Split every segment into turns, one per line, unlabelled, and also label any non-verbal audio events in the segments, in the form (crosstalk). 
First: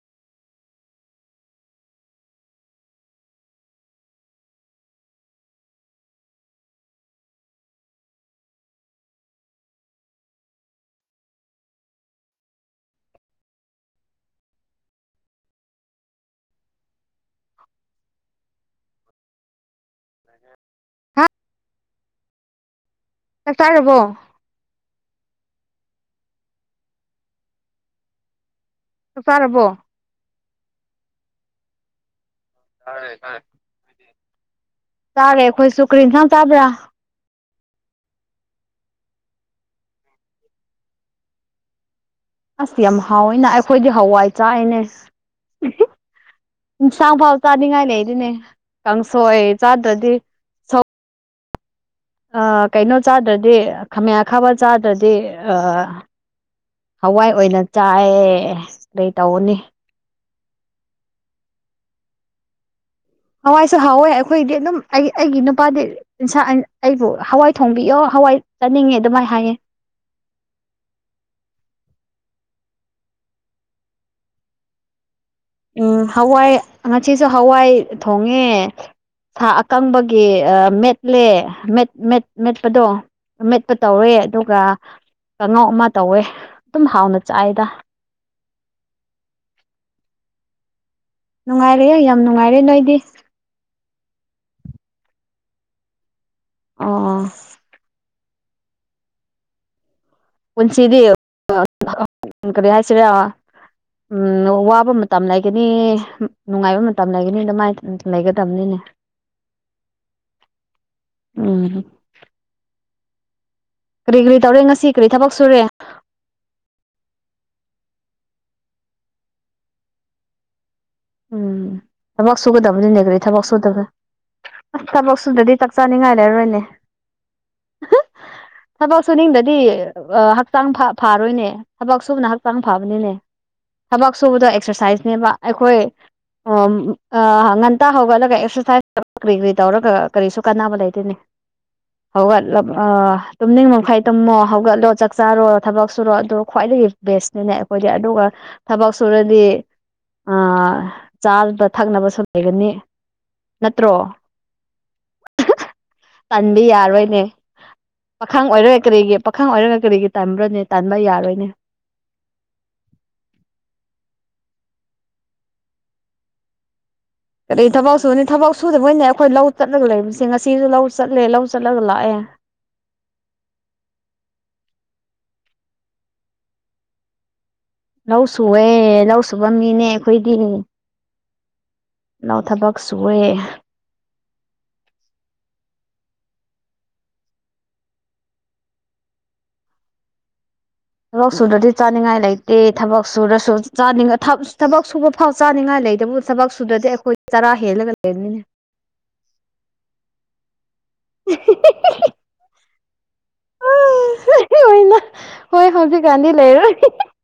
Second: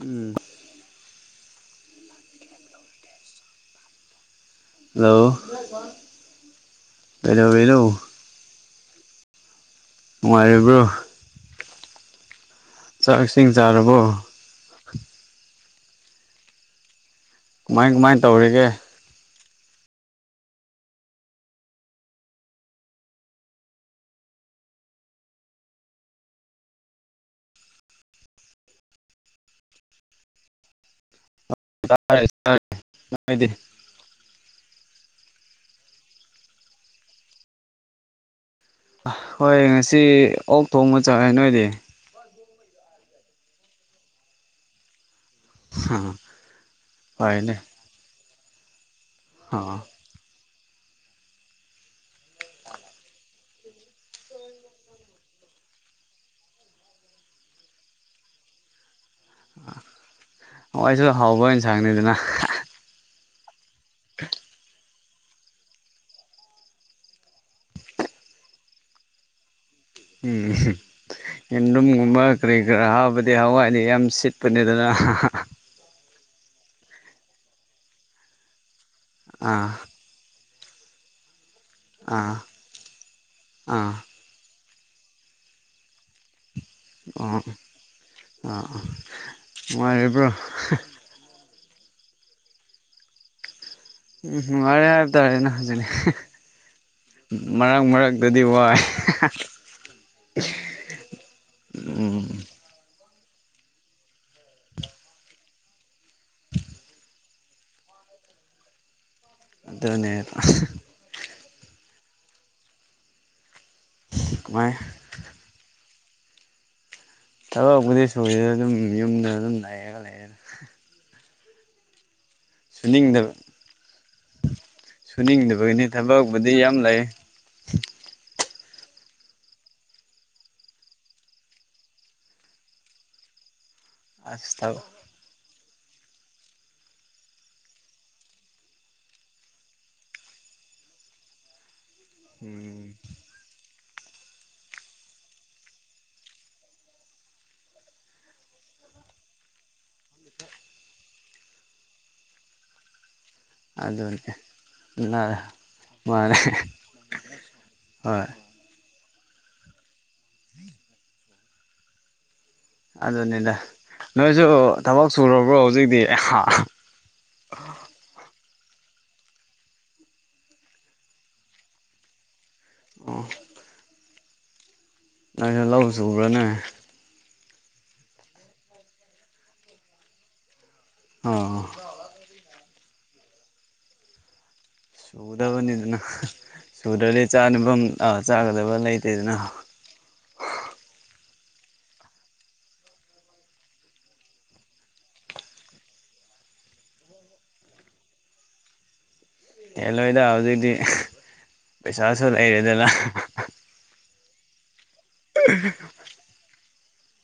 ꯎꯝ hello ꯗꯩꯗꯧꯔꯤꯅꯣ ꯅꯨꯡꯉꯥꯏꯔꯤꯕ꯭ꯔꯣ ꯆꯥꯛ ꯏꯁꯤꯡ ꯆꯥꯔꯕꯣ ꯀꯨꯃꯥꯏ ꯀꯨꯃꯥꯏ ꯇꯧꯔꯤꯒꯦ
ꯍꯥ ꯆꯥꯛ ꯆꯥꯔꯕꯣ ꯆꯥꯛ ꯆꯥꯔꯕꯣ
(inaudible)
ꯆꯥꯔꯦ ꯈꯣꯏꯁꯨ ꯀꯔꯤ ꯏꯟꯁꯥꯡ ꯆꯥꯕ꯭ꯔꯥ
ꯍꯣꯏ ꯉꯁꯤ ꯑꯣꯛ ꯊꯣꯡꯕ ꯆꯥꯏ ꯅꯣꯏꯗꯤ
ꯑꯁ ꯌꯥꯝ ꯍꯥꯎꯋꯤꯅ ꯑꯩꯈꯣꯏꯗꯤ ꯍꯋꯥꯏ ꯆꯥꯔꯦꯅꯦ ꯏꯟꯁꯥꯡ ꯐꯥꯎ
ꯐꯔꯦꯅꯦ
ꯆꯥꯅꯤꯡꯉꯥꯏ ꯂꯩ ꯑꯗꯦꯅꯦ꯫ ꯀꯪ ꯁꯣꯏ
ꯑꯣ
ꯆꯥꯗꯗꯤ ꯑꯥ ꯀꯩꯅꯣ ꯆꯥꯗ꯭ꯔꯗꯤ ꯈꯥꯃꯌꯥ ꯈꯥꯕ ꯆꯥꯗ꯭ꯔꯗꯤ ꯑ ꯍꯋꯥꯏ ꯑꯣꯏꯅ ꯆꯥꯑꯦ ꯀꯩ ꯇꯧꯅꯤ꯫
ꯍꯋꯥꯏꯁꯨ ꯍꯥꯎꯕ ꯏꯅꯁꯥꯡꯅꯤꯗꯅ꯫
ꯍꯋꯥꯏꯁꯨ ꯍꯥꯎꯋꯦ ꯑꯩꯈꯣꯏꯗꯤ ꯑꯗꯨꯝ꯫ ꯑꯩ ꯑꯩꯒꯤ ꯅꯨꯄꯥꯗꯤ ꯏꯟꯁꯥ ꯑꯩꯕꯨ ꯍꯋꯥꯏ ꯊꯣꯡꯕꯤꯌꯣ ꯍꯋꯥꯏ ꯆꯥꯅꯤꯡꯉꯦ ꯑꯗꯨꯃꯥꯏꯅ ꯍꯥꯏꯌꯦ꯫
ꯎꯝ꯫ ꯌꯦꯨꯝꯗꯨꯝꯒꯨꯝꯕ ꯀꯔꯤ ꯀꯔ ꯍꯥꯞꯕꯗꯤ ꯍꯋꯥꯏꯗꯤ ꯌꯥꯝ ꯁꯤꯠꯄꯅꯦꯗꯅ꯫
ꯎꯝ ꯍꯋꯥꯏ ꯉꯁꯤꯁꯨ ꯍꯋꯥꯏ ꯊꯣꯡꯉꯦ꯫ ꯁꯥ
ꯑꯥ
ꯑꯀꯪꯕꯒꯤ ꯃꯦꯠꯂꯦ꯫ ꯃꯦꯠ ꯃꯦꯠ
ꯑꯥ
ꯃꯦꯠꯄꯗꯣ ꯃꯦꯠꯄ
ꯑꯥ
ꯇꯧꯋꯦ ꯑꯗꯨꯒ ꯀꯥꯡꯉꯧ ꯑꯃ ꯇꯧꯋꯦ꯫ ꯑꯗꯨꯝ ꯍꯥꯎꯅ
ꯑꯥ
ꯆꯥꯏꯗ
ꯑꯥ ꯑꯥ ꯑꯥ ꯅꯨꯡꯉꯥꯏꯔꯤꯕ꯭ꯔꯣ꯫
ꯅꯨꯡꯉꯥꯏꯔꯤꯌꯦ ꯌꯥꯝ ꯅꯨꯡꯉꯥꯏꯔꯦ ꯅꯣꯏꯗꯤ꯫
ꯎꯝ ꯅꯨꯡꯉꯥꯏꯔꯦ ꯍꯥꯏꯕ ꯇꯥꯔꯦꯅ ꯑꯗꯨꯅꯤ
ꯑꯣ
ꯃꯔꯥꯡ ꯃꯔꯥꯛ ꯗꯗꯤ ꯋꯥꯏ
ꯄꯨꯟꯁꯤꯗꯤ
ꯎꯝ
ꯀꯔꯤ ꯍꯥꯏꯁꯤꯔꯥ
(inaudible)
ꯎꯝ ꯋꯥꯕ ꯃꯇꯝ ꯂꯩꯒꯅꯤ ꯅꯨꯡꯉꯥꯏꯕ ꯃꯇꯝ ꯂꯩꯒꯅꯤ ꯑꯗꯨꯃꯥꯏꯅ ꯂꯩꯒꯗꯕꯅꯤꯅꯦ꯫
ꯑꯗꯨꯅꯦꯕ꯫
ꯑ꯫ ꯀꯔꯤ-ꯀꯔꯤ ꯇꯧꯔꯦ
ꯀꯃꯥꯏ
ꯉꯁꯤ ꯀꯔꯤ ꯊꯕꯛ ꯁꯨꯔꯦ꯫
ꯊꯕꯛꯕꯨꯨꯗꯤ ꯁꯨꯗꯦꯅ ꯑꯗꯨꯝ ꯌꯨꯝꯗ ꯑꯗꯨꯝ ꯂꯩꯥꯔꯒ ꯂꯩꯔꯦꯗ꯫
ꯎꯝ ꯊꯕꯛ ꯁꯨꯒꯗꯕꯅꯤꯅꯦ ꯀꯔꯤ
ꯁꯨꯅꯤꯡꯗꯕ
ꯊꯕꯛ ꯁꯨꯗꯕ꯭ꯔꯥ꯫ ꯑꯁ ꯊꯕꯛ ꯁꯨꯗꯗꯤ ꯆꯥꯛ
ꯁꯨꯅꯤꯡꯗꯕꯒꯤꯅꯤ
ꯆꯥꯅꯤꯡꯉꯥꯏ
ꯊꯕꯛꯄꯨꯗꯤ
ꯂꯩꯔꯣꯏꯅꯦ꯫
ꯌꯥꯝ ꯂꯩ
ꯊꯕꯛ ꯁꯨꯅꯤꯡꯗꯗꯤ ꯍꯛꯆꯥꯡ ꯐꯥꯔꯣꯏꯅꯦ ꯊꯕꯛ ꯁꯨꯕꯅ ꯍꯛꯆꯥꯡ ꯐꯕꯅꯤꯅꯦ꯫
(unintelligible)
ꯊꯕꯛ ꯁꯨꯕꯗꯣ
ꯑꯁ ꯊꯕꯛ
ꯑꯦꯛꯁꯔꯁꯥꯏꯁꯅꯦꯕ ꯑꯩꯈꯣꯏ ꯑꯣꯝ ꯑ ꯉꯟꯇꯥ ꯍꯧꯒꯠꯂꯒ ꯑꯦꯛꯁꯔꯁꯥꯏꯁ ꯀꯔꯤ-ꯀꯔꯤ ꯇꯧꯔꯒ ꯀꯔꯤꯁꯨ ꯀꯥꯟꯅꯕ ꯂꯩꯇꯦꯅꯦ꯫ ꯍꯧꯒꯠꯂ ꯑ
ꯎꯝ
ꯇꯨꯝꯅꯤꯡ ꯃꯈꯥꯏ ꯇꯨꯝꯃꯣ ꯍꯧꯒꯠꯂꯣ ꯆꯥꯛ ꯆꯥꯔꯣ ꯊꯕꯛ ꯁꯨꯔꯣ ꯑꯗꯨꯣ ꯈ꯭ꯋꯥꯏꯗꯒꯤ ꯕꯦꯁꯅꯤꯅꯦ ꯑꯩꯈꯣꯏꯗꯤ ꯑꯗꯨꯒ ꯊꯕꯛꯁꯨ ꯁꯨꯔꯗꯤ ꯑ ꯆꯥꯕ ꯊꯛꯅꯕꯁꯨ ꯂꯩꯒꯅꯤ꯫ ꯅꯠꯇ꯭ꯔꯣ
ꯑꯗꯨꯅꯦ ꯅ ꯑ ꯃꯥꯅꯦ꯫ ꯍꯣꯏ
ꯄꯥꯈꯥꯡ ꯑꯣꯏꯔꯒ ꯀꯔꯤꯒꯤ ꯄꯥꯈꯪ ꯑꯣꯏꯔꯒ ꯀꯔꯤꯒꯤ ꯇꯥꯟꯕ꯭ꯔꯣꯅꯦ ꯇꯥꯟꯕ ꯌꯥꯔꯣꯏꯅꯦ꯫
ꯑꯗꯨꯅꯤꯅꯦ ꯅꯣꯏꯁꯨ ꯊꯕꯛ ꯁꯨꯔꯕ꯭ꯔꯣ ꯍꯧꯖꯤꯛꯗꯤ ꯑꯍ ꯍ꯫
ꯀꯔꯤ ꯊꯕꯛ ꯁꯨꯅꯤ ꯊꯕꯥꯛꯁ ꯁꯨꯗꯕ ꯑꯣꯏꯅꯦ ꯑꯩꯈꯣꯏ ꯂꯧ ꯆꯠꯂꯒ ꯂꯩꯕꯁꯦ ꯉꯁꯤꯁꯨ ꯂꯧ ꯆꯠꯂꯦ ꯂꯧ ꯆꯠꯂꯒ ꯂꯥꯛꯑꯦ꯫
ꯑꯣ꯫ ꯅꯪꯁꯨ ꯂꯧ ꯆꯨꯕ꯭ꯔꯥꯅꯦ꯫
ꯂꯧ ꯁꯨꯑꯦ ꯂꯧ ꯁꯨꯕ ꯃꯤꯅꯦ ꯑꯩꯈꯣꯏꯗꯤ꯫
ꯑꯣ꯫
ꯅ ꯊꯕꯛ ꯁꯨꯋꯦ꯫
ꯁꯨꯗꯕꯅꯤꯗꯅ꯫ ꯁꯨꯗ꯭ꯔꯗꯤ ꯆꯥꯅꯐꯝ ꯑ ꯆꯥꯒꯗꯕ ꯂꯩꯇꯦꯗꯅ꯫
ꯊꯕꯛ ꯁꯨꯗ꯭ꯔꯗꯤ ꯆꯥꯅꯤꯡꯉꯥꯏ ꯂꯩꯇꯦ ꯊꯕꯛ ꯁꯨꯔꯁꯨ ꯆꯥꯅꯤꯡꯑ ꯊꯞ ꯊꯕꯛ ꯁꯨꯕ ꯐꯥꯎ ꯆꯥꯅꯤꯡꯉꯥꯏ ꯂꯩꯇꯕ ꯊꯕꯛ ꯁꯨꯗ꯭ꯔꯗꯤ ꯑꯩꯈꯣꯏ ꯆꯔꯥ ꯍꯦꯜꯂꯒ ꯂꯩꯔꯅꯤ꯫
(unintelligible) ꯍꯦꯂꯣꯏꯗ ꯍꯧꯖꯤꯛꯇꯤ ꯄꯩꯁꯥꯁꯨ ꯂꯩꯔꯦꯗꯅ꯫
ꯑꯦ ꯑꯣꯏꯅ ꯍꯣꯏ ꯍꯧꯖꯤꯛꯀꯥꯟꯗꯤ ꯂꯩꯔꯣꯏ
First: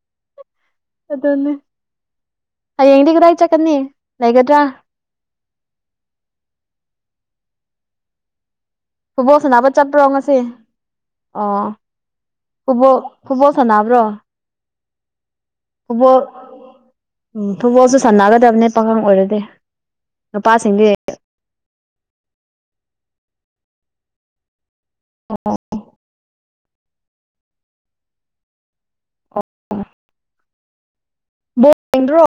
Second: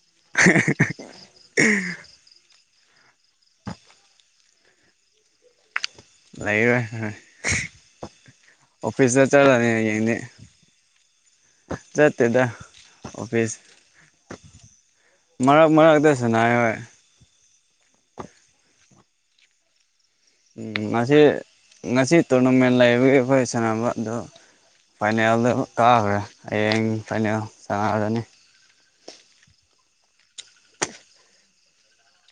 (unintelligible)
ꯌꯦꯡꯗꯤꯒ꯭ꯔꯏ ꯆ ꯀꯅꯤ ꯅꯒꯗ꯭ꯔꯥ
ꯂꯩꯔ
ꯍꯨꯕꯣ ꯁꯅꯕ ꯆꯠꯄ꯭ꯔꯣ ꯉꯁꯤ ꯑꯣ
ꯆꯠꯇꯦꯗ
ꯐꯕ ꯐꯕꯣ ꯁꯅꯥꯕ꯭ꯔꯣ
ꯃꯔꯥꯛ ꯃꯔꯛꯗꯁꯅꯥꯏ ꯍꯣꯏ
ꯎꯝ ꯐꯨꯠꯕꯣꯜꯁꯨ ꯁꯥꯟꯅꯒꯗꯕꯅꯦ ꯄꯥꯈꯪ ꯑꯣꯏꯔꯗꯤ ꯅꯨꯄꯥꯁꯤꯡꯗꯤ
ꯉꯁꯤ ꯉꯁꯤ ꯇꯣꯔꯅꯥꯃꯦꯟ ꯂꯩꯕꯒꯤ ꯑꯩꯈꯣꯏ ꯁꯅꯕꯗ ꯐꯥꯏꯅꯦꯜꯗ ꯀꯥꯈ꯭ꯔꯦ ꯍꯌꯦꯡ ꯐꯥꯏꯅꯦꯜ ꯆꯪꯉꯛꯑꯔꯅꯤ (inaudible)
ꯕ꯭ꯔꯣ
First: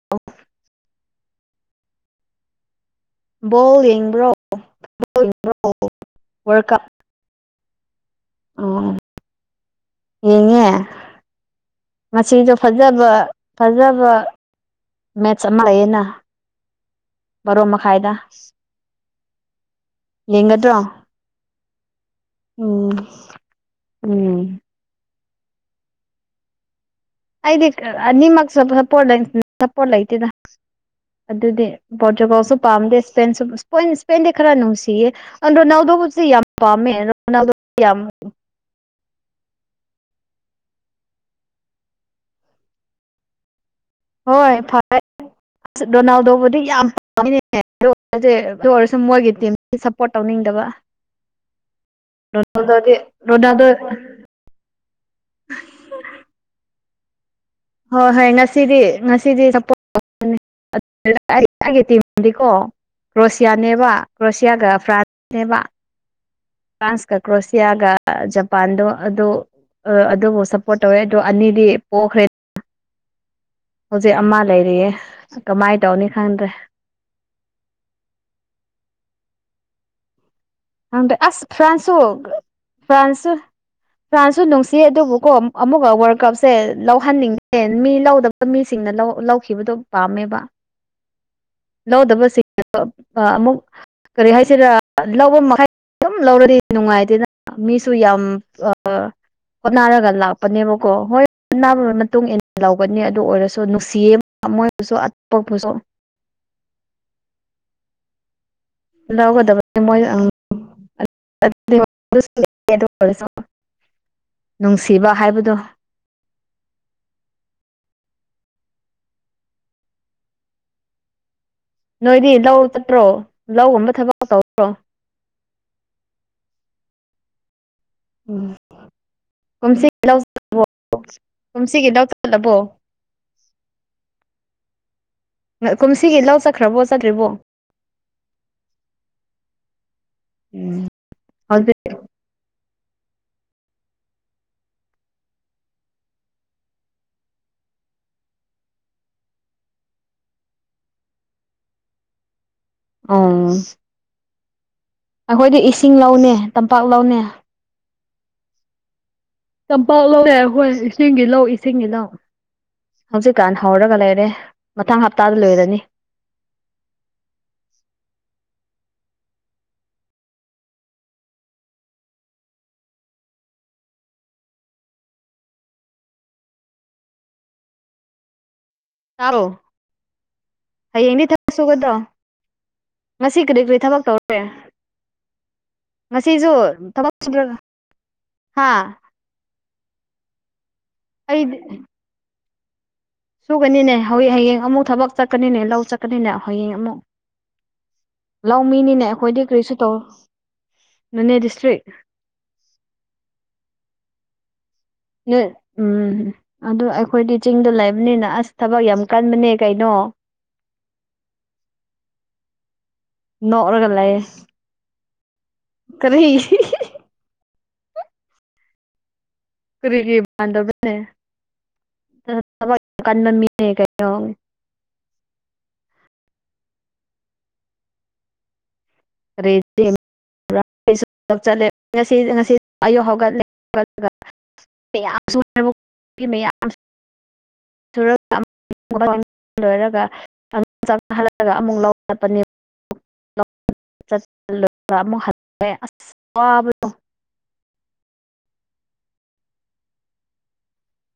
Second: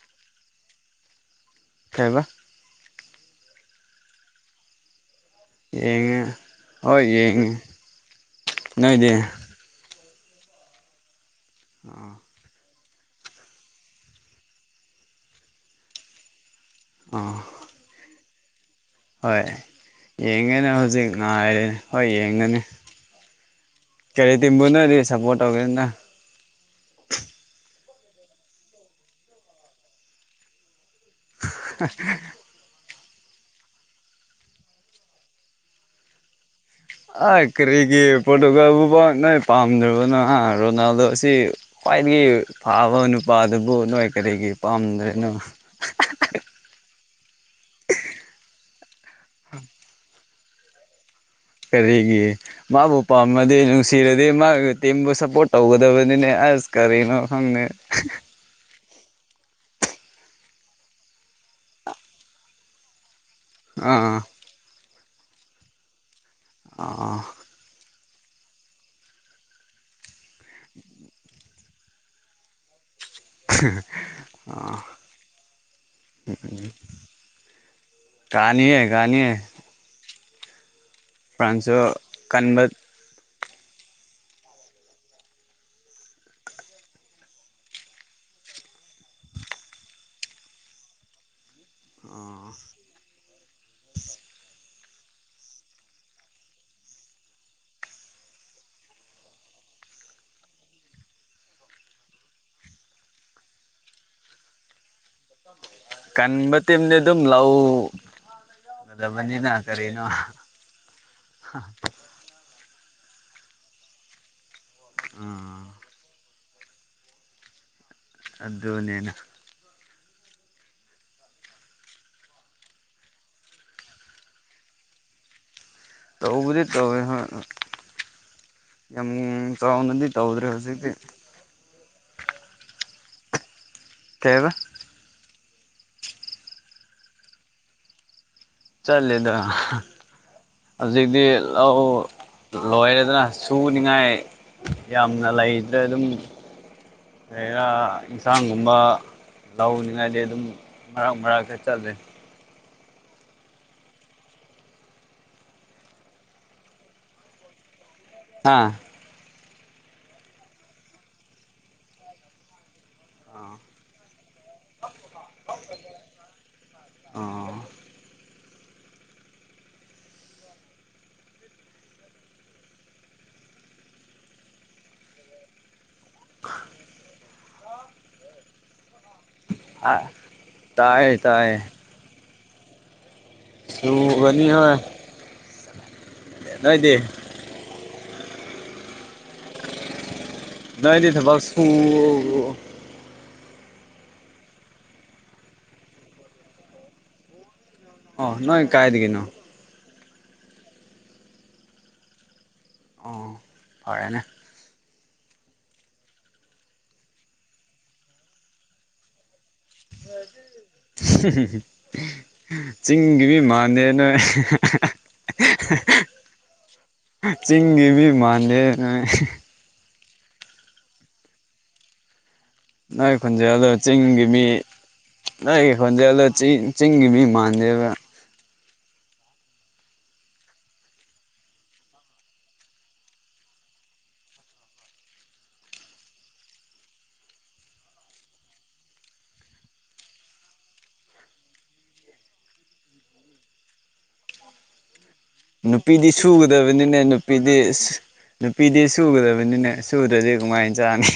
ꯇꯕ
ꯕꯣ ꯌꯦꯡꯕ꯭ꯔꯣ
ꯌꯦꯡꯉ
ꯋꯥꯔꯜ ꯀꯞ
ꯍ ꯌꯦꯡꯉ ꯅꯣꯏꯗꯤ
ꯌꯦꯉꯦ ꯃꯁꯤꯗ ꯐꯖꯕ ꯐꯖꯕ ꯃꯦꯠꯆ ꯑꯃ ꯂꯩꯌꯦꯅ
ꯑꯥ
ꯔꯣ ꯃꯈ ꯐꯥꯏꯗ
ꯍꯣꯏ ꯌꯦꯡꯒꯅꯤ
ꯌꯦꯡꯒꯗ꯭ꯔꯣ
ꯍꯧꯖꯤꯛ ꯉꯥꯏꯔꯦꯅꯦ ꯍꯣꯏ ꯌꯦꯡꯒꯅꯤ
ꯎꯝ
ꯀꯔꯤ
ꯎꯝ
ꯇꯤꯕꯨꯅꯣꯗꯤ ꯁꯞꯄꯣꯔꯠ ꯇꯧꯒꯦꯅ
ꯑꯩꯗꯤ ꯑꯅꯤꯃꯛ ꯁꯞꯄꯣꯔꯠ ꯁꯞꯄꯣꯔꯠ ꯂꯩꯇꯦꯗ ꯑꯗꯨꯗꯤ ꯕꯣꯔꯇꯒꯥꯎꯁꯨ ꯄꯥꯝꯗꯦ ꯁꯄꯦꯟ ꯗꯦ ꯈꯔꯅꯨꯡꯁꯤꯌꯦꯣ ꯅꯗ ꯌꯥꯝ ꯄꯥꯝꯃꯦ
ꯑ
ꯔꯣꯅꯥꯜꯗꯣ ꯌꯥꯝ
ꯀꯔꯤꯒꯤ ꯄꯒꯕꯨ ꯅꯣꯏ ꯄꯥꯝꯗ꯭ꯔꯕꯅ ꯔꯣꯅꯥꯜꯗꯣ ꯑꯁꯤ ꯈ꯭ꯋꯥꯏꯗꯒꯤ ꯐꯥꯕ ꯅꯨꯄꯥ ꯑꯗꯨ ꯅꯣꯏ ꯀꯔꯤꯒꯤ
ꯍꯣꯏ ꯐ
ꯄꯥꯝꯗ꯭ꯔꯔꯤꯅꯣ
ꯅꯦ ꯑꯣꯏ ꯑꯗꯨ ꯑꯣꯏꯔꯁꯨ ꯃꯣꯏꯒꯤ ꯇꯤꯝ ꯁꯞꯄꯣꯔꯠ ꯇꯧꯅꯤꯡꯗꯕ
ꯀꯔꯤꯒꯤ
ꯔꯣꯅꯥꯜꯗꯣꯗꯤ
ꯃꯥꯕꯨ ꯄꯥꯝꯃꯗꯤ
ꯔꯣꯅꯥꯜꯗꯣ
ꯅꯨꯡꯁꯤꯔꯗꯤ ꯃꯥꯒꯤ ꯇꯤꯝꯕꯨ ꯁꯞꯄꯣꯔꯠ ꯇꯧꯒꯗꯕꯅꯤꯅꯦ ꯑꯁ ꯀꯔꯤꯅꯣ ꯈꯪꯗꯦ
ꯍꯣꯏ ꯍꯣꯏ ꯉꯁꯤꯗꯤ ꯉꯁꯤꯗꯤꯗꯤꯀꯣ ꯀ꯭ꯔꯣꯁꯤꯌꯥꯅꯦꯕ
ꯑꯥ
ꯀ꯭ꯔꯣꯁꯤꯌꯥꯒ ꯐ꯭ꯔꯥꯟꯁꯅꯦꯕ ꯐ꯭ꯔꯥꯟꯁ ꯀ
ꯑꯥ
ꯀ꯭ꯔꯣꯁꯤꯌꯥꯒ ꯖꯄꯥꯟꯗꯣ ꯑꯗꯨ ꯑꯗꯨꯕꯨ ꯁꯞꯄꯣꯔꯠ ꯇꯧꯋꯦ ꯑꯗꯣ ꯑꯅꯤꯗꯤ ꯄꯣꯛꯈ꯭ꯔꯦ ꯍꯧꯖꯤꯛ ꯑꯃ ꯂꯩꯔꯤꯌꯦ ꯀꯃꯥꯏꯅ ꯇꯧꯅꯤ ꯈꯪꯗ꯭ꯔꯦ
ꯀꯥꯅꯤ ꯀꯅꯤ
ꯪ ꯑꯁ
ꯐ꯭ꯔꯥꯟꯁꯁꯨ
ꯐ꯭ꯔꯥꯟꯁ
ꯀꯟꯕ
ꯐ꯭ꯔꯥꯟꯁ ꯐ꯭ꯔꯥꯟꯁꯁꯨ ꯅꯨꯡꯁꯤ ꯑꯗꯨꯕꯨꯀꯣ ꯑꯃꯨꯛꯀ ꯋꯥꯔꯜ ꯀꯞꯁꯦ ꯂꯧꯍꯟꯅꯤꯡꯗꯦ ꯃꯤ ꯂꯧꯗꯕ ꯃꯤ ꯁꯤꯡꯅ ꯂꯧꯈꯤꯕꯗꯣ ꯄꯥꯝꯃꯦꯕ ꯂꯧꯗꯕꯁꯤ ꯑꯃꯨꯛ ꯀꯔꯤ ꯍꯥꯏꯁꯤꯔꯥ ꯂꯧꯕ ꯃꯈꯩ ꯑꯗꯨꯝ ꯂꯧꯔꯗꯤ ꯅꯨꯡꯉꯥꯏꯇꯦꯅ ꯃꯤꯁꯨ ꯌꯥꯝ ꯍꯣꯅꯔꯒ ꯂꯥꯛꯄꯅꯦꯕꯀꯣ ꯍꯣꯏ ꯑꯅꯥꯕꯒꯤ ꯃꯇꯨꯡ ꯏꯟꯅ ꯂꯧꯒꯅꯤ ꯑꯗꯨ ꯑꯣꯏꯔꯁꯨ ꯅꯨꯡꯁꯤ ꯃꯣꯏꯕꯨꯁꯨ ꯑꯇꯣꯞꯄꯨꯁꯨ
ꯀꯟꯕ ꯇꯝꯗꯤ ꯑꯗꯨꯝ ꯂꯧ
ꯂꯧꯒꯗꯣꯏ ꯅꯨꯡꯁꯤꯕ
ꯎꯝ
ꯍꯥꯏꯕꯗꯣ
ꯑꯗꯨ ꯅꯅ
ꯅꯣꯏꯗꯤ ꯂꯧ ꯆꯠꯇ꯭ꯔꯣ ꯂꯧꯒꯨꯝꯕ ꯊꯕꯛ ꯇꯧꯗ꯭ꯔꯣ
ꯇꯧꯕꯨ ꯇꯧ
ꯎꯝ
ꯌꯥꯝ ꯆꯥꯎꯅꯗꯤ ꯇꯧꯗ꯭ꯔꯦ ꯍꯧꯖꯤꯛꯇꯤ
ꯀꯨꯝꯁꯤꯒꯤꯗꯎ ꯆꯜꯂꯕꯣ
ꯇꯕ
ꯀꯨꯝꯁꯤꯒꯤ ꯂꯧ ꯆꯠꯈ꯭ꯔꯕꯣ ꯆꯠꯇ꯭ꯔꯤꯕꯣ
ꯆꯠꯂꯦꯗ
ꯎꯝ
ꯍꯧꯖꯤꯛꯇꯤ
ꯍꯧꯖꯤꯛ
ꯂꯧ ꯂꯣꯏꯔꯦꯗꯅ ꯁꯨꯅꯤꯡꯉꯥꯏ ꯌꯥꯝꯅ ꯂꯩꯗꯅ ꯑꯗꯨꯝ ꯑꯩꯅ ꯌꯦꯟꯁꯥꯡꯒꯨꯝꯕ ꯂꯧꯅꯤꯡꯉꯥꯏꯗꯤ ꯑꯗꯨꯝ ꯃꯔꯛ ꯃꯔꯛ ꯈ ꯆꯠꯂꯦ
ꯑꯥ ꯑꯩꯈꯣꯏꯗꯤ ꯏꯁꯤꯡ ꯂꯧꯅꯦ ꯇꯝꯄꯥꯛ ꯂꯧꯅꯦ
ꯍꯥꯥ
ꯀꯝꯄꯥꯎ ꯂꯧ ꯍꯣꯏ ꯏꯁꯤꯡꯒꯤ ꯂꯧ ꯏꯁꯤꯡꯒꯤ ꯂꯧ ꯍꯧꯖꯤꯛꯀꯥꯟ ꯍꯧꯔꯒ ꯂꯩꯔꯦ ꯃꯊꯪ ꯍꯞꯇꯥꯗ ꯂꯣꯏꯔꯅꯤ
ꯑ
ꯇꯔꯣ
ꯇꯥꯏꯌꯦ
ꯑꯌꯦꯅꯤ
ꯇꯥꯏꯌꯦ
ꯊꯧꯁꯨ ꯀꯗꯥ ꯉꯁꯤ ꯀꯔꯤ ꯀꯔꯤ ꯊꯕꯛ ꯇꯧꯔꯦ
ꯁꯨꯒꯅꯤ ꯍꯣꯏ
ꯉꯁꯤꯁꯨ
ꯅꯣꯏꯗꯤ
ꯊꯕꯛ꯭ꯔ ꯍꯥꯥ ꯑꯩꯗꯤ
ꯏꯗꯤꯗꯕꯁꯨꯨꯡ
ꯁꯨꯒꯅꯤꯅꯦ ꯍꯧ ꯍꯌꯦꯡ ꯑꯃꯨꯛ ꯊꯕꯛ ꯆꯠꯀꯅꯤꯅꯦ ꯂꯧ ꯆꯠꯀꯅꯤꯅꯦ ꯍꯌꯦꯡ ꯑꯃꯨꯛ
ꯑꯣ ꯅꯣꯏ
ꯂꯧꯃꯤꯅꯤꯅꯦ
ꯀꯥꯏꯗꯒꯤꯅꯣ
ꯑꯩꯈꯣꯏꯗꯤ ꯀꯔꯤꯁꯨ ꯇꯧ ꯃꯅꯦ ꯗꯤꯁꯇ꯭ꯔꯤ
ꯑꯣ ꯐꯔꯦꯅꯦ
ꯎꯝ ꯑꯗꯨ ꯑꯩꯈꯣꯏꯗꯤ ꯆꯤꯡꯗ ꯂꯩꯕꯅꯤꯅ ꯑꯁ ꯊꯕꯛ ꯌꯥꯝ ꯀꯟꯕꯅꯦ ꯀꯩꯅꯣ
(unintelligible) ꯆꯤꯡꯒꯤ ꯃꯤ ꯃꯥꯟꯗꯦ
ꯅꯣꯛꯔꯒ
ꯅꯣꯏ
ꯂꯩꯌꯦ ꯀꯔꯤ
ꯆꯤꯡꯒꯤꯕꯤ ꯃꯥꯟꯗꯦ ꯅꯣꯏ
ꯀꯔꯤꯗꯅꯦ
ꯅꯣꯏ ꯈꯣꯟꯖꯦꯜꯜꯂꯣ ꯆꯤꯡꯒꯤ ꯃꯤ ꯅꯣꯏꯒꯤ ꯈꯣꯟꯖꯦꯜꯂ ꯆꯤꯡꯒꯤ ꯃꯤ ꯃꯥꯟꯗꯦꯕ
ꯔꯦ ꯉꯁꯤ ꯉꯁꯤ ꯑꯌꯨꯛ ꯍꯧꯒꯠꯂꯦꯂ (unintelligible) ꯂꯣꯏꯔꯒ ꯆꯅ ꯍꯜꯂꯛꯂꯒ ꯑꯃꯨꯛ ꯂꯧ ꯆꯠꯄꯅꯦ
ꯎꯝ
ꯂ (unintelligible)
ꯅꯨꯄꯤꯗꯤ ꯁꯨꯒꯗꯕꯅꯤꯅꯦ ꯅꯨꯄꯤꯗꯤ ꯅꯨꯄꯤꯗꯤ ꯁꯨꯒꯗꯕꯅꯤꯅꯦ ꯁꯨꯗ꯭ꯔꯗꯤ ꯀꯃꯥꯏꯅ ꯆꯥꯅꯤ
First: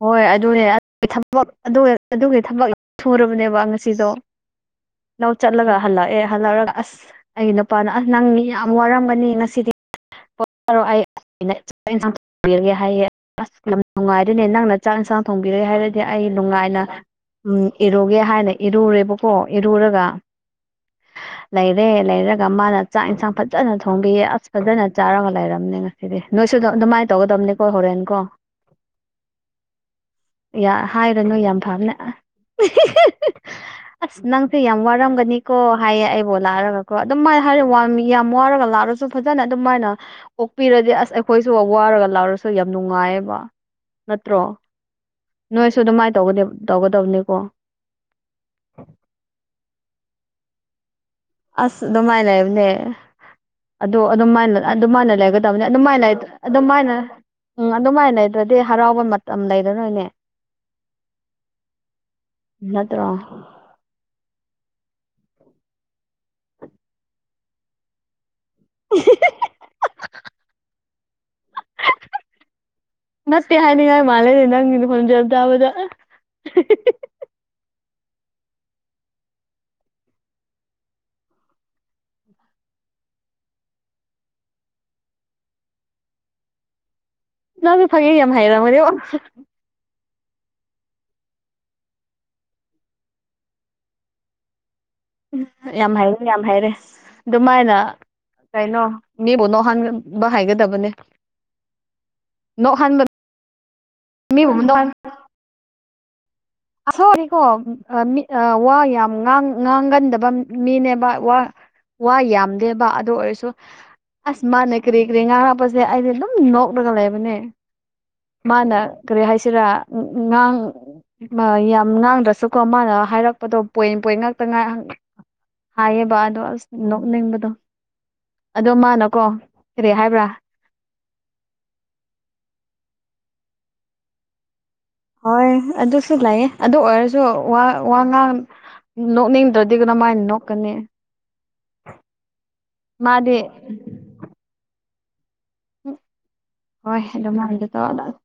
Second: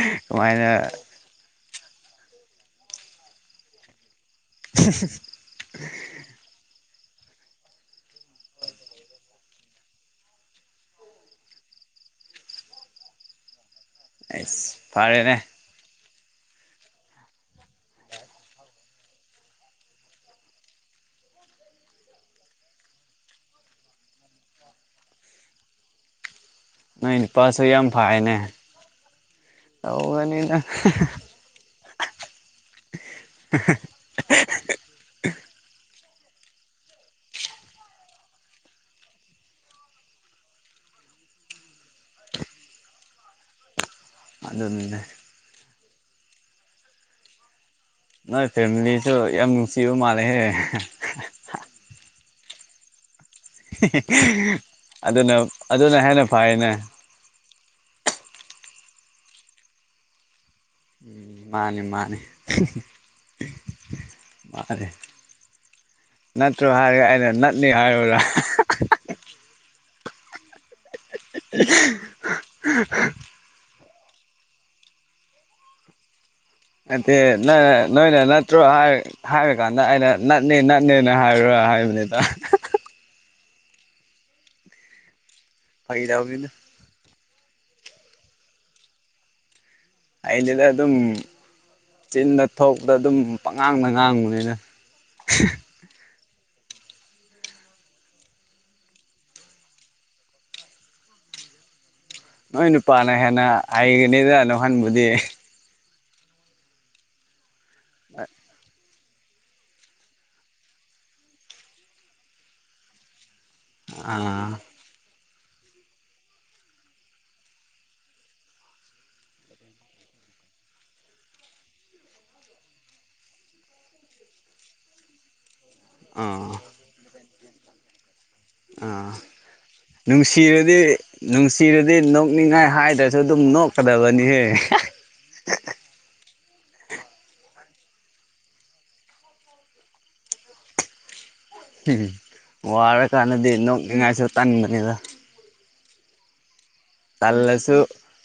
ꯍꯣꯏ ꯑꯗꯨꯅꯦ
ꯀꯃꯥꯏꯅ
ꯊ ꯑꯗꯨꯒꯤ ꯊꯕꯛ ꯁꯨꯔꯕꯅꯦꯕ ꯉꯁꯤꯗꯣ ꯂꯧ ꯆꯠꯂꯒ ꯍꯜꯂꯛꯑꯦ ꯍꯜꯂꯛꯔꯒ ꯑꯁ ꯑꯩꯒꯤ ꯅꯨꯄꯥꯅ ꯑꯁ ꯅꯪ ꯃꯤ ꯌꯥꯝ ꯋꯥꯔꯝꯒꯅꯤ ꯉꯁꯤꯗꯤ ꯔ ꯑꯩꯒꯦ ꯍꯥꯏꯌꯦꯦ ꯑꯁ ꯅꯨꯡꯉꯥꯏ (unintelligible) ꯑꯗꯨꯅꯦ ꯅꯪꯅ
ꯑꯁ
ꯆꯥꯛ ꯏꯟꯁꯥꯡ
ꯐꯔꯦꯅꯦ
ꯊꯣꯡꯕꯤꯔꯦ ꯍꯥꯏꯔꯗꯤ ꯗꯤ ꯑꯩ ꯅꯨꯡꯉꯥꯏꯅ ꯎ ꯏꯔꯨꯒꯦ ꯍꯥꯏꯅ ꯏꯔꯨꯔꯦꯕꯀꯣ ꯏꯔꯨꯔꯒ ꯂꯩꯔꯦ ꯂꯩꯔꯒ ꯃꯥꯅ ꯆꯥꯛ ꯏꯟꯁꯥꯡ ꯐꯖꯅ ꯊꯣꯡꯕꯤꯌꯦ ꯑꯁ ꯐꯖꯅ ꯆꯥꯔꯒ ꯂꯩꯔꯝꯅꯦ ꯉꯁꯤꯗꯤ ꯅꯣꯏꯁꯨ ꯑꯗꯨꯃꯥꯏꯅ
ꯅꯣꯏ
ꯇꯧꯒꯗꯕꯅꯤꯀꯣ ꯍꯣꯔꯦꯟ ꯀꯣ
ꯑꯥꯎ
ꯍꯥꯏꯔꯅꯨ ꯌꯥꯝ ꯐꯝꯅ ꯑꯁ ꯅꯪꯁꯦ ꯌꯥꯝ ꯋꯥꯔꯝꯒꯅꯤꯀꯣ ꯍꯥꯏꯌꯦ ꯑꯩꯕꯨ ꯂꯑꯒꯣ ꯑꯗꯨ ꯍꯥꯏ ꯋꯥꯔꯒ ꯂꯑꯁꯨ ꯐꯖꯅ ꯑꯗꯨꯥꯏꯅ ꯑꯣꯄꯤꯔ ꯑꯁ ꯑꯩꯈꯣꯏꯁꯨ ꯋꯥꯔꯒ ꯂꯥꯎꯔꯁꯨ ꯌꯥꯝ ꯅꯨꯡꯉꯥꯏꯌꯦꯕ ꯅꯠꯇ꯭ꯔꯣ
ꯑꯗꯨꯅꯤꯅꯦ
ꯅꯣꯏꯁꯨ ꯑꯗꯨꯃꯥꯏꯅ ꯇꯧꯒ ꯇꯧꯒꯗꯕꯅꯤꯀꯣ
ꯅꯣꯏ ꯐꯦꯃꯤꯂꯤꯁꯨ ꯌꯥꯝ ꯅꯨꯡꯁꯤꯕ ꯃꯥꯜꯂꯦꯍꯦ
ꯑꯁ ꯑꯗꯨꯃꯥꯏ ꯂꯩꯕꯅꯦ ꯑꯗꯣ ꯑꯗꯨꯃꯥꯏꯅ ꯑꯗꯨꯃꯥꯏꯅ
ꯑꯗꯨꯅ
ꯂꯩꯒꯗꯕꯅꯤ
ꯑꯗꯨꯅ
ꯑꯗꯨꯃꯥꯏꯅ
ꯍꯦꯟꯅ ꯐꯩꯅꯦ
ꯑꯗꯨꯃꯥꯏꯅ ꯎꯝ ꯑꯗꯨꯃꯥꯏꯅ ꯂꯩꯗ꯭ꯔꯗꯤ ꯍꯔꯥꯎꯕ ꯃꯇꯝ ꯂꯩꯔꯥꯔꯣꯏꯅꯦ
ꯎꯝ ꯃꯥꯅꯤ ꯃꯥꯅꯤ
ꯅꯠꯇ꯭ꯔꯣ
ꯃꯥꯅꯤ ꯅꯠꯇ꯭ꯔꯣ ꯍꯥꯏꯔꯒ ꯑꯩꯅ ꯅꯠꯂꯤ ꯍꯥꯏꯔꯨꯔꯥ
(inaudible) (unintelligible) ꯃꯥꯂꯦ ꯂꯩ ꯏꯅꯪꯅꯤꯅ ꯐꯣꯟꯖꯦꯜꯗꯥꯎꯕꯗ
(unintelligible) ꯅꯣꯏꯅ ꯅꯠꯇ꯭ꯔꯣ ꯍꯥꯏꯔꯀꯥꯟꯗ ꯑꯩꯅ ꯅꯠꯅꯦ ꯅꯠꯅꯦꯅ ꯍꯥꯏꯔꯣ ꯍꯥꯏꯕꯅꯤꯗ (inaudible) ꯐꯥꯒꯤꯇꯧꯕꯅꯤꯗ
ꯅꯪꯁꯨ ꯐꯥꯒꯤ ꯌꯥꯝ ꯍꯥꯏꯔꯝꯃꯅꯦꯕꯨ
ꯑꯩꯗꯨꯗ ꯑꯗꯨꯝ ꯆꯤꯟꯗ ꯊꯣꯛꯄꯗ ꯑꯗꯨꯝ ꯄꯪꯉꯥꯡꯗ ꯉꯥꯡꯕꯅꯤꯅ
ꯌꯥꯝ ꯍꯥꯏꯔꯦ ꯌꯥꯝ ꯍꯥꯏꯔꯦ ꯑꯗꯨꯃꯥꯏꯅ ꯀꯩꯅꯣ ꯃꯤꯕꯨ ꯅꯣꯛꯍꯟꯕ ꯍꯥꯏꯒꯗꯕꯅꯦ
ꯅꯣꯏ ꯅꯨꯄꯥꯅ ꯍꯦꯟꯅ ꯍꯩꯒꯅꯤꯗꯅ
ꯃꯤꯕꯨ ꯅꯣꯛꯍꯟ
ꯅꯍꯟꯕꯗꯤ
(unintelligible) ꯉꯥꯡꯒꯟꯗꯕ ꯃꯤꯅꯦꯕ ꯋꯥ ꯌꯥꯝꯗꯦꯕ ꯑꯗꯨ ꯑꯣꯏꯔꯁꯨ ꯑꯁ
ꯑꯥ
ꯃꯥꯅꯦ ꯀꯔꯤ ꯀꯔꯤ ꯉꯥꯡꯔꯥꯛꯄꯁꯦ ꯑꯩꯗꯤ ꯑꯗꯨꯝ ꯅꯣꯛꯂꯒ ꯂꯩꯕꯅꯦ ꯃꯥꯅ ꯀꯔꯤ ꯍꯥꯏꯁꯤꯔꯥ ꯉꯥꯡ ꯌꯥꯝ ꯉꯥꯡꯗ꯭ꯔꯁꯨꯀꯣ ꯃꯥꯅ ꯍꯥꯏꯔꯛꯄꯗꯣ ꯄꯣꯏꯟ ꯄꯣꯏꯟ ꯉꯥꯛꯇ ꯉꯥꯏ ꯍꯥꯏꯌꯦꯕꯥ ꯑꯗꯨ
ꯑꯥ
ꯅꯣꯛꯅꯤꯡꯕꯗꯣ ꯑꯗꯣ
ꯑꯥ
ꯃꯥꯅꯀꯣ ꯀꯔꯤ ꯍꯥꯏꯕ꯭ꯔꯥ
ꯅꯨꯡꯁꯤꯔꯗꯤ ꯅꯨꯡꯁꯤꯔꯗꯤ ꯅꯣꯛꯅꯤꯡꯉꯥꯏ ꯉꯛꯇꯥꯅꯦ ꯑꯗꯨꯝ ꯅꯣꯛꯀꯗꯥꯕꯅꯤ ꯍꯦ
ꯍꯣꯏ ꯑꯗꯨꯁꯨꯨ ꯂꯩꯌꯦ ꯑꯗꯨ ꯑꯣꯏꯔꯁꯨ ꯋꯥ ꯋꯥ ꯉꯥꯡ ꯅꯣꯛꯅꯤꯡꯗ꯭ꯔꯗꯤ ꯀꯔꯝꯃꯥꯏꯅ ꯅꯣꯛꯀꯅꯤ
ꯎꯝ
ꯃꯥꯗꯤ
ꯋꯥꯔꯀꯥꯟꯗꯗꯤ ꯅꯣꯛꯅꯤꯡꯉꯥꯏꯁꯨ ꯇꯟꯥꯟꯕꯅꯤꯗ
ꯍ
ꯇꯜꯂꯁꯨ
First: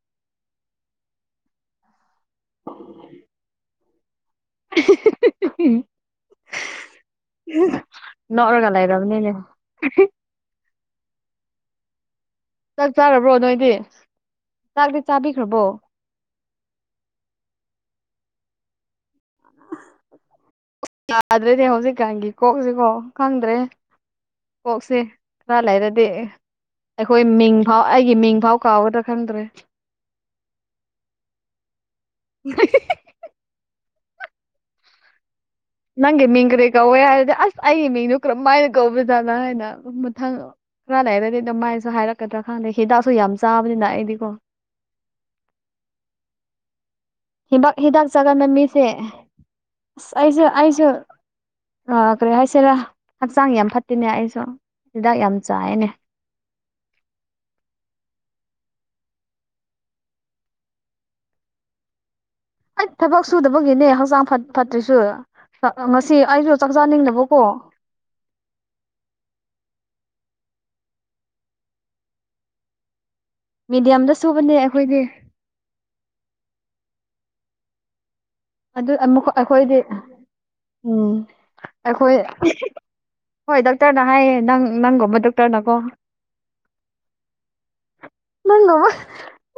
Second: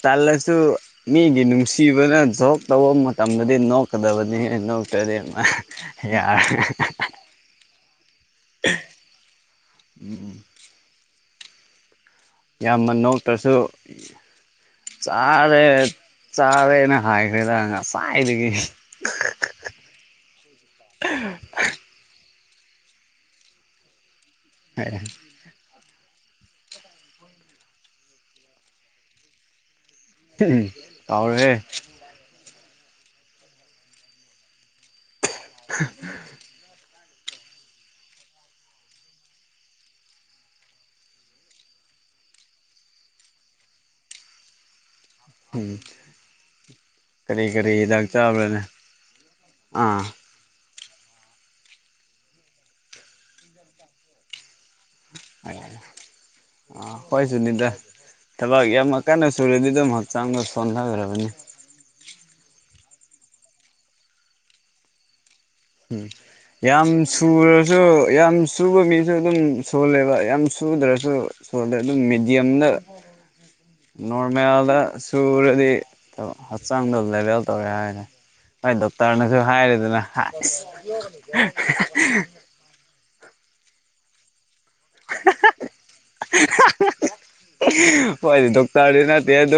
ꯇꯜꯂꯁꯨ ꯃꯤꯒꯤ ꯅꯨꯡꯁꯤꯕꯅ ꯖꯣꯀ ꯇꯧꯕ ꯃꯇꯝꯗꯗꯤ ꯅꯣꯛꯀꯗꯕ ꯅꯣꯛꯇꯔꯗꯤ ꯃꯥ ꯌꯔꯦ
ꯅꯣꯛꯔꯒ ꯂꯥꯏꯔꯥꯕꯅꯤꯅꯦ
ꯌꯥꯝꯅ
ꯆꯥꯔꯕ꯭ꯔꯣ
ꯅꯣꯛꯇ꯭ꯔꯁꯨ
ꯅꯣꯏꯗꯤ ꯆꯥꯛꯇꯤ ꯆꯥꯕꯤꯈ꯭ꯔꯕꯣ
ꯆꯥꯔꯦ ꯆꯥꯔꯦꯅ ꯍꯥꯏꯈ꯭ꯔꯦꯗ ꯉꯁꯥꯏꯗꯒꯤ
ꯌꯥꯗ꯭ꯔꯦꯗꯤ ꯍꯧꯖꯤꯛꯀꯥꯟꯒꯤ ꯀꯣꯛꯁꯤꯀꯣ ꯈꯪꯗ꯭ꯔꯦ ꯀꯣꯛꯁꯦ ꯈꯥꯔꯥ ꯂꯩꯔꯗꯤ ꯑꯩꯈꯣꯏ ꯃꯤꯡꯐꯥꯎ ꯑꯩꯒꯤ ꯃꯤꯡꯐꯥꯎ ꯀꯥꯎꯒꯗ꯭ꯔꯥ ꯈꯪꯗ꯭ꯔꯦ
ꯎꯝ ꯀꯥꯎꯔꯣꯏ ꯍꯦ
ꯅꯪꯒꯤ ꯃꯤꯡ ꯀꯔꯤ ꯌꯥ ꯑꯗ ꯑꯁ ꯑꯩꯒꯤ ꯃꯤꯡꯗꯣ ꯀꯔꯝ ꯃꯥꯏꯅ ꯀꯧꯕꯧꯖꯥꯠꯅ ꯍꯥꯏꯅ ꯃꯊꯪ ꯈꯔ ꯂꯩꯥꯏꯔꯥꯗꯤ ꯑꯗꯨꯝ ꯃꯥꯏꯁꯨ ꯍꯥꯏꯔꯛꯀꯗ꯭ꯔꯥ ꯈꯪꯗꯦ ꯍꯤꯗꯥꯛꯁꯨ ꯌꯥꯝ ꯆꯥꯕꯅꯤꯅ ꯑꯩꯗꯤꯀꯣ
ꯑꯎ
ꯍꯤꯗꯥꯛ ꯍꯤꯗꯥꯛ ꯆꯥꯒꯟꯕ ꯃꯤꯁꯦ
ꯑꯥ
ꯑꯁ ꯑꯩꯁꯨ ꯑꯩꯁꯨ ꯑ ꯀꯔꯤ ꯍꯥꯏꯁꯤꯔꯥ ꯍꯛꯆꯥꯡ ꯌꯥꯝ ꯐꯠꯇꯦꯅꯦ ꯑꯩꯁꯨ ꯍꯤꯗꯥꯛ ꯌꯥꯝ ꯆꯥꯏꯅꯦ
ꯑꯩꯈꯣꯏꯁꯨꯅꯤꯗ ꯊꯕꯛ ꯌꯥꯝ ꯀꯟꯅ ꯁꯨꯔꯗꯤ ꯑꯗꯨꯝ ꯍꯛꯆꯥꯡꯗ ꯁꯣꯟꯊꯈ꯭ꯔꯕꯅꯤ
ꯑꯩ ꯊꯕꯛ ꯁꯨꯗꯕꯒꯤꯅꯦ ꯍꯛꯆꯥꯡ ꯐꯠꯇ꯭ꯔꯤꯁꯨ
ꯎꯝ
ꯉꯁꯤ ꯑꯩꯁꯨ ꯆꯥꯛ
ꯌꯥꯝ
ꯆꯥꯅꯤꯡꯗꯕꯀꯣ
ꯁꯨꯔꯁꯨ ꯌꯥꯝ ꯁꯨꯕ ꯃꯤꯁꯨ ꯑꯗꯨꯝ ꯁꯣꯜꯂꯦꯕ ꯌꯥꯝ ꯁꯨꯗ꯭ꯔꯁꯨ ꯁꯣꯜꯂꯦ ꯑꯗꯨꯝ ꯃꯦꯗꯤꯌꯝꯗ
ꯃꯦꯗꯤꯌꯝꯗ ꯁꯨꯕꯅꯦ
ꯅꯣꯔꯃꯦꯜꯗ
ꯑꯩꯈꯣꯏꯗꯤ
ꯁꯨꯔꯗꯤ ꯍꯛꯆꯥꯡꯗ ꯂꯦꯚꯦꯜ ꯇꯧꯔꯦ ꯍꯥꯏꯔꯦ ꯍꯣꯏ
ꯑꯗꯨ ꯑꯃꯨꯛ
ꯗꯣꯛꯇꯔꯅꯁꯨ
ꯑꯩꯈꯣꯏꯗꯤ
ꯍꯥꯏꯔꯤꯦꯗꯅ
ꯎꯝ ꯑꯩꯈꯣꯏ ꯍꯣꯏ ꯗꯥꯛꯇꯔꯅ ꯍꯥꯏꯌꯦ ꯅꯪ ꯅꯪꯣꯕ ꯗꯣꯛꯇꯔꯅꯀꯣ
ꯐꯣꯏ ꯗꯗꯨꯛ
ꯅꯪꯒꯨꯝꯕ
ꯇ ꯅ ꯑꯗꯨ